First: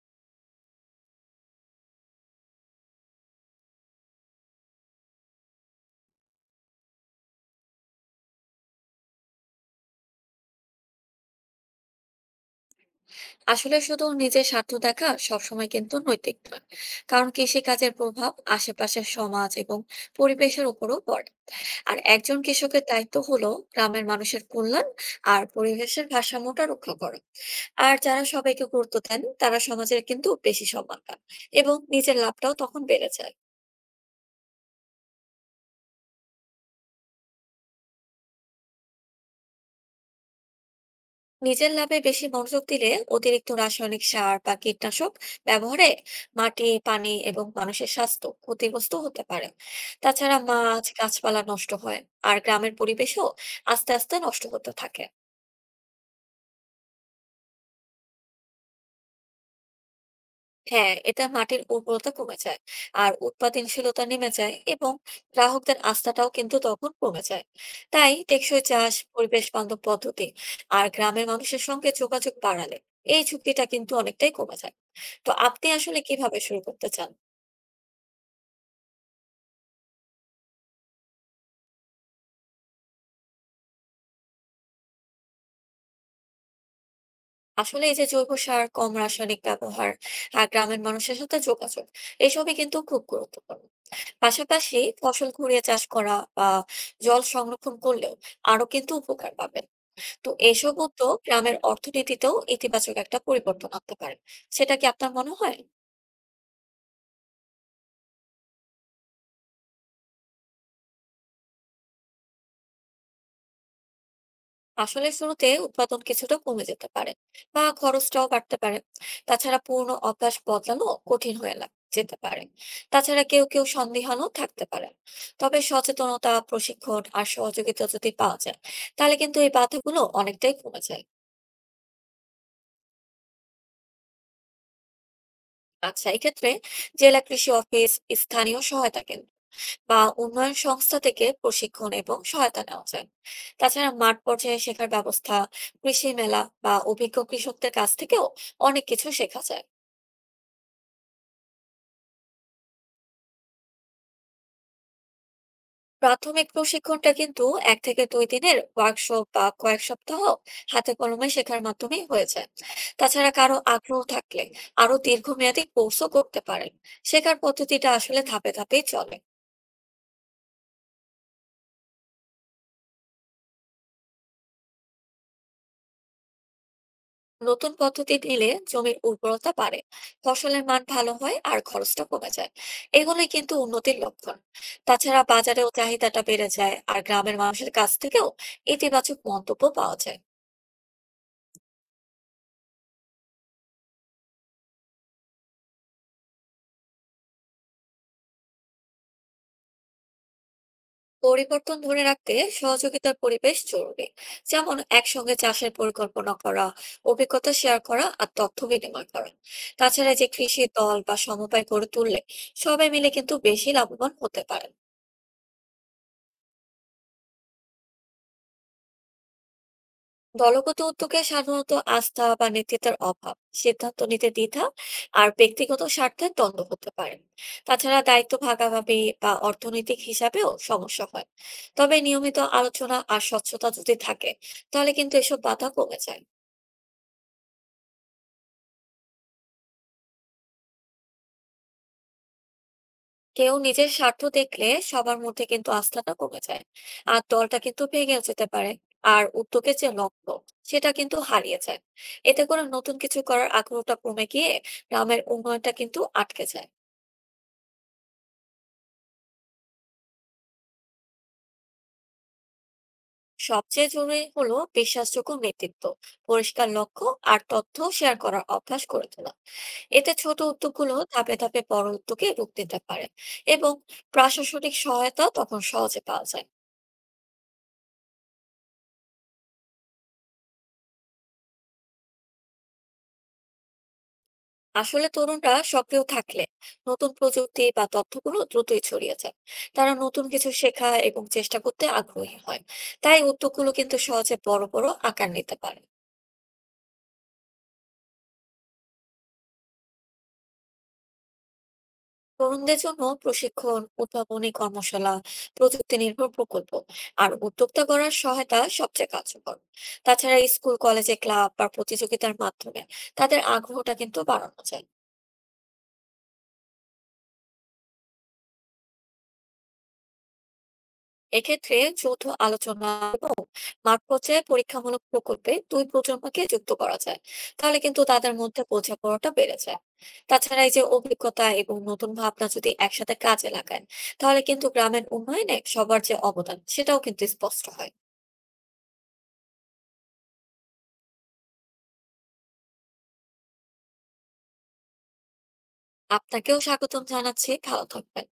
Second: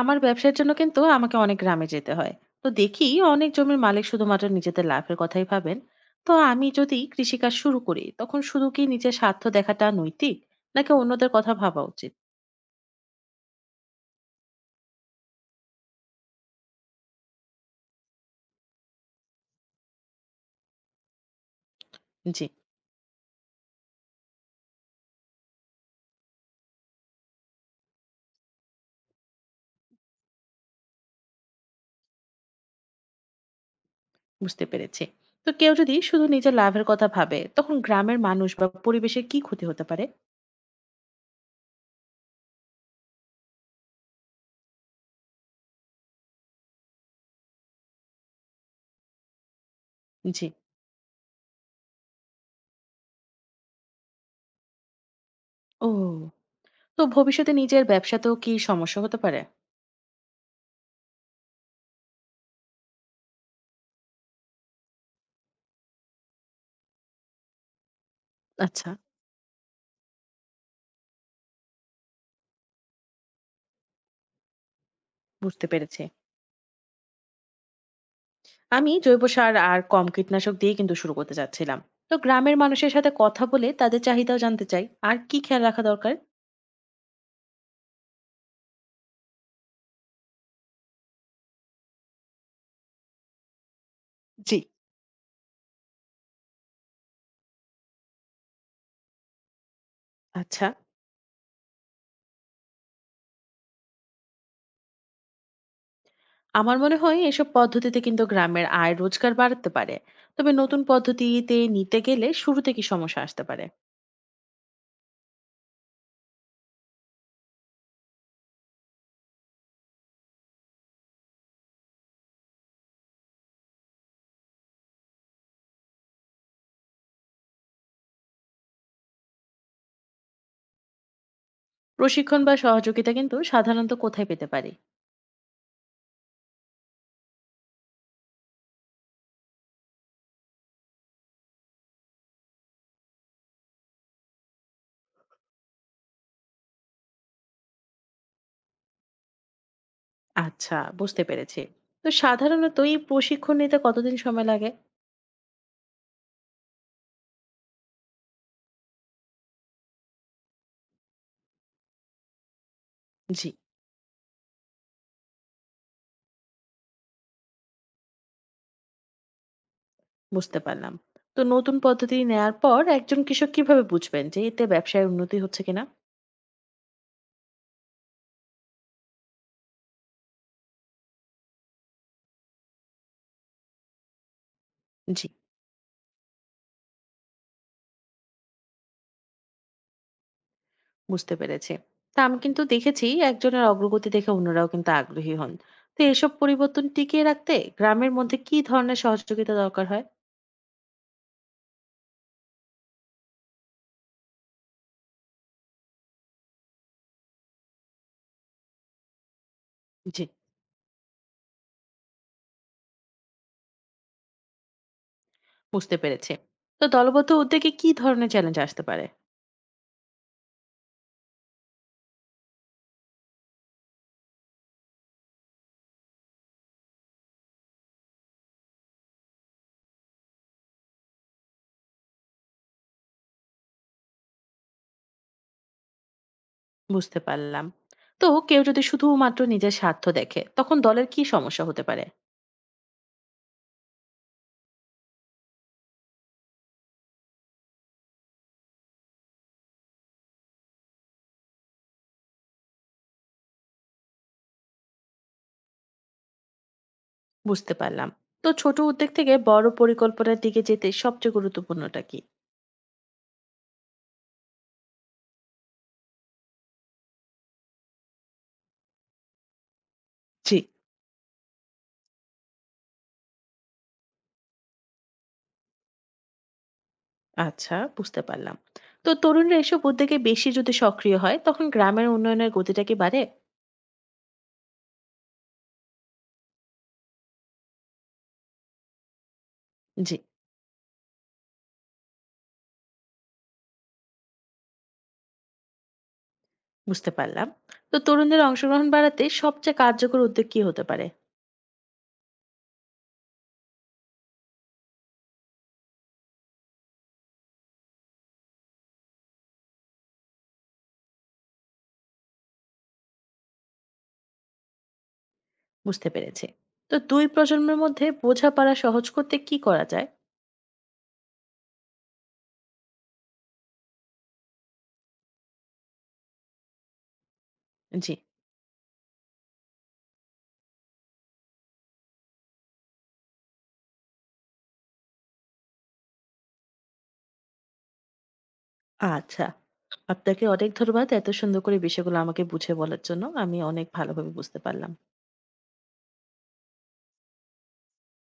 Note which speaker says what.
Speaker 1: আমার ব্যবসার জন্য কিন্তু আমাকে অনেক গ্রামে যেতে হয়। তো দেখি অনেক জমির মালিক শুধুমাত্র নিজেদের লাভের কথাই ভাবেন। তো আমি যদি কৃষিকাজ শুরু করি, তখন শুধু কি নিজের স্বার্থ দেখাটা নৈতিক, নাকি অন্যদের কথা ভাবা উচিত?
Speaker 2: আসলে শুধু নিজের স্বার্থ দেখা সবসময় কিন্তু নৈতিক নয়। কারণ কৃষি কাজের প্রভাব আশেপাশের সমাজ এবং পরিবেশের উপরও পড়ে। আর একজন
Speaker 1: জি,
Speaker 2: কৃষকের দায়িত্ব হলো গ্রামের মানুষের কল্যাণ আর পরিবেশের ভারসাম্যটা রক্ষা করা। আর যারা সবাইকে গুরুত্ব দেন তারা সমাজের কিন্তু বেশি সম্মান পান এবং নিজের লাভটাও তখন বেড়ে যায়।
Speaker 1: বুঝতে পেরেছি। তো কেউ যদি শুধু নিজের লাভের কথা ভাবে, তখন গ্রামের মানুষ বা পরিবেশের কি ক্ষতি হতে পারে?
Speaker 2: নিজের ল্যাবে বেশি মনোযোগ দিলে অতিরিক্ত রাসায়নিক সার বা কীটনাশক ব্যবহারে মাটি, পানি এবং মানুষের স্বাস্থ্য ক্ষতিগ্রস্ত হতে পারে। তাছাড়া
Speaker 1: জি।
Speaker 2: মাছ, গাছপালা নষ্ট হয়, আর গ্রামের পরিবেশও আস্তে আস্তে নষ্ট হতে থাকে।
Speaker 1: ও, তো ভবিষ্যতে নিজের ব্যবসাতেও কি সমস্যা হতে পারে?
Speaker 2: হ্যাঁ, এটা মাটির উর্বরতা কমে যায়, আর উৎপাদনশীলতা নেমে যায়, এবং গ্রাহকদের আস্থাটাও কিন্তু তখন কমে যায়। তাই টেকসই
Speaker 1: আচ্ছা,
Speaker 2: চাষ, পরিবেশ বান্ধব পদ্ধতি আর গ্রামের মানুষের সঙ্গে যোগাযোগ বাড়ালে এই চুক্তিটা কিন্তু অনেকটাই কমে যায়। তো
Speaker 1: বুঝতে
Speaker 2: আপনি আসলে
Speaker 1: পেরেছি।
Speaker 2: কিভাবে শুরু করতে চান?
Speaker 1: আমি জৈব সার আর কম কীটনাশক দিয়ে কিন্তু শুরু করতে চাচ্ছিলাম। তো গ্রামের মানুষের সাথে কথা বলে তাদের চাহিদাও জানতে চাই আর কি খেয়াল রাখা দরকার।
Speaker 2: আসলে এই যে জৈব সার, কম রাসায়নিক ব্যবহার আর গ্রামের মানুষের সাথে যোগাযোগ, এসবই কিন্তু খুব গুরুত্বপূর্ণ।
Speaker 1: জি।
Speaker 2: পাশাপাশি ফসল ঘুরিয়ে চাষ করা বা জল সংরক্ষণ করলেও আরো কিন্তু উপকার পাবেন। তো
Speaker 1: আচ্ছা,
Speaker 2: এসব উদ্যোগ গ্রামের অর্থনীতিতেও ইতিবাচক একটা পরিবর্তন আনতে পারে। সেটা কি আপনার মনে হয়?
Speaker 1: আমার মনে হয় এসব পদ্ধতিতে কিন্তু গ্রামের আয় রোজগার বাড়াতে পারে। তবে নতুন পদ্ধতিতে নিতে গেলে শুরুতে কি সমস্যা আসতে পারে?
Speaker 2: আসলে শুরুতে উৎপাদন কিছুটা কমে যেতে পারে বা খরচটাও বাড়তে পারে। তাছাড়া পুরনো অভ্যাস বদলানো কঠিন হয়ে যেতে পারে। তাছাড়া কেউ কেউ সন্দিহানও থাকতে পারে। তবে সচেতনতা, প্রশিক্ষণ আর সহযোগিতা যদি পাওয়া যায়, তাহলে কিন্তু এই বাধাগুলো অনেকটাই কমে যায়।
Speaker 1: প্রশিক্ষণ বা সহযোগিতা কিন্তু সাধারণত কোথায় পেতে পারি?
Speaker 2: আচ্ছা, এক্ষেত্রে জেলা কৃষি অফিস, স্থানীয় সহায়তা কেন্দ্র বা উন্নয়ন সংস্থা থেকে প্রশিক্ষণ এবং সহায়তা নেওয়া যায়। তাছাড়া মাঠ পর্যায়ে শেখার ব্যবস্থা, কৃষি মেলা বা অভিজ্ঞ কৃষকদের কাছ থেকেও অনেক কিছু শেখা যায়।
Speaker 1: আচ্ছা, বুঝতে পেরেছি। তো সাধারণত এই প্রশিক্ষণ নিতে কতদিন সময় লাগে?
Speaker 2: প্রাথমিক প্রশিক্ষণটা কিন্তু 1-2 দিনের ওয়ার্কশপ বা কয়েক সপ্তাহ হাতে কলমে শেখার মাধ্যমেই হয়ে যায়। তাছাড়া
Speaker 1: জি।
Speaker 2: কারো আগ্রহ থাকলে আরো দীর্ঘমেয়াদী কোর্সও করতে পারেন। শেখার পদ্ধতিটা আসলে ধাপে ধাপেই চলে।
Speaker 1: বুঝতে পারলাম। তো নতুন পদ্ধতি নেয়ার পর একজন কৃষক কিভাবে বুঝবেন যে এতে ব্যবসায় উন্নতি হচ্ছে কিনা?
Speaker 2: নতুন পদ্ধতি নিলে জমির উর্বরতা বাড়ে, ফসলের মান ভালো হয় আর খরচটা কমে যায়। এগুলোই কিন্তু উন্নতির লক্ষণ। তাছাড়া
Speaker 1: জি,
Speaker 2: বাজারেও চাহিদাটা বেড়ে যায় আর গ্রামের মানুষের কাছ থেকেও ইতিবাচক মন্তব্য পাওয়া যায়।
Speaker 1: বুঝতে পেরেছি। তা আমি কিন্তু দেখেছি, একজনের অগ্রগতি দেখে অন্যরাও কিন্তু আগ্রহী হন। তো এসব পরিবর্তন টিকিয়ে রাখতে গ্রামের মধ্যে কি ধরনের সহযোগিতা দরকার হয়?
Speaker 2: পরিবর্তন ধরে রাখতে সহযোগিতার পরিবেশ জরুরি, যেমন একসঙ্গে চাষের পরিকল্পনা করা, অভিজ্ঞতা শেয়ার করা আর তথ্য বিনিময় করা। তাছাড়া
Speaker 1: জি,
Speaker 2: যে কৃষি দল বা সমবায় গড়ে তুললে সবাই মিলে কিন্তু বেশি লাভবান হতে পারে।
Speaker 1: বুঝতে পেরেছি। তো দলবদ্ধ উদ্যোগে কি ধরনের চ্যালেঞ্জ আসতে পারে?
Speaker 2: দলগত উদ্যোগে সাধারণত আস্থা বা নেতৃত্বের অভাব, সিদ্ধান্ত নিতে দ্বিধা আর ব্যক্তিগত স্বার্থের দ্বন্দ্ব হতে পারে। তাছাড়া দায়িত্ব ভাগাভাগি বা অর্থনৈতিক হিসাবেও সমস্যা হয়। তবে নিয়মিত আলোচনা আর স্বচ্ছতা যদি থাকে, তাহলে কিন্তু এসব বাধা কমে যায়।
Speaker 1: বুঝতে পারলাম। তো কেউ যদি শুধুমাত্র নিজের স্বার্থ দেখে, তখন দলের কি সমস্যা হতে পারে?
Speaker 2: কেউ নিজের স্বার্থ দেখলে সবার মধ্যে কিন্তু আস্থাটা কমে যায় আর দলটা কিন্তু ভেঙে যেতে পারে। আর উদ্যোগের যে লক্ষ্য, সেটা কিন্তু হারিয়ে যায়। এতে করে নতুন কিছু করার আগ্রহটা কমে গিয়ে গ্রামের উন্নয়নটা কিন্তু আটকে যায়।
Speaker 1: বুঝতে পারলাম। তো ছোট উদ্যোগ থেকে বড় পরিকল্পনার দিকে যেতে সবচেয়ে গুরুত্বপূর্ণটা কি?
Speaker 2: সবচেয়ে জরুরি হলো বিশ্বাসযোগ্য নেতৃত্ব, পরিষ্কার লক্ষ্য আর তথ্য শেয়ার করার অভ্যাস করে তোলা। এতে ছোট
Speaker 1: জি।
Speaker 2: উদ্যোগগুলো ধাপে ধাপে বড় উদ্যোগে রূপ দিতে পারে এবং প্রশাসনিক সহায়তা তখন সহজে পাওয়া যায়।
Speaker 1: আচ্ছা, বুঝতে পারলাম। তো তরুণরা এসব উদ্যোগে বেশি যদি সক্রিয় হয়, তখন গ্রামের উন্নয়নের গতিটা কি বাড়ে?
Speaker 2: আসলে তরুণরা সক্রিয় থাকলে নতুন প্রযুক্তি বা তথ্যগুলো দ্রুতই ছড়িয়ে যায়। তারা
Speaker 1: জি।
Speaker 2: নতুন কিছু শেখা এবং চেষ্টা করতে আগ্রহী হয়। তাই উদ্যোগগুলো কিন্তু সহজে বড় বড় আকার নিতে পারে।
Speaker 1: বুঝতে পারলাম। তো তরুণদের অংশগ্রহণ বাড়াতে সবচেয়ে কার্যকর উদ্যোগ কি হতে পারে?
Speaker 2: তরুণদের জন্য প্রশিক্ষণ, উদ্ভাবনী কর্মশালা, প্রযুক্তি নির্ভর প্রকল্প আর উদ্যোক্তা গড়ার সহায়তা সবচেয়ে কার্যকর। তাছাড়া স্কুল, কলেজে ক্লাব বা প্রতিযোগিতার মাধ্যমে তাদের আগ্রহটা কিন্তু বাড়ানো যায়।
Speaker 1: বুঝতে পেরেছে। তো দুই প্রজন্মের মধ্যে বোঝাপড়া সহজ করতে কি করা যায়?
Speaker 2: এক্ষেত্রে যৌথ আলোচনা এবং মাঠ পর্যায়ে পরীক্ষামূলক প্রকল্পে দুই প্রজন্মকে যুক্ত করা যায়। তাহলে কিন্তু
Speaker 1: জি।
Speaker 2: তাদের মধ্যে বোঝাপড়াটা বেড়ে যায়। তাছাড়া এই যে অভিজ্ঞতা এবং নতুন ভাবনা যদি একসাথে কাজে লাগায়, তাহলে কিন্তু গ্রামের উন্নয়নে সবার যে অবদান সেটাও কিন্তু স্পষ্ট হয়।
Speaker 1: আচ্ছা, আপনাকে অনেক ধন্যবাদ এত সুন্দর করে বিষয়গুলো আমাকে বুঝে বলার জন্য। আমি অনেক ভালোভাবে বুঝতে পারলাম।
Speaker 2: আপনাকেও স্বাগতম জানাচ্ছি। ভালো থাকবেন।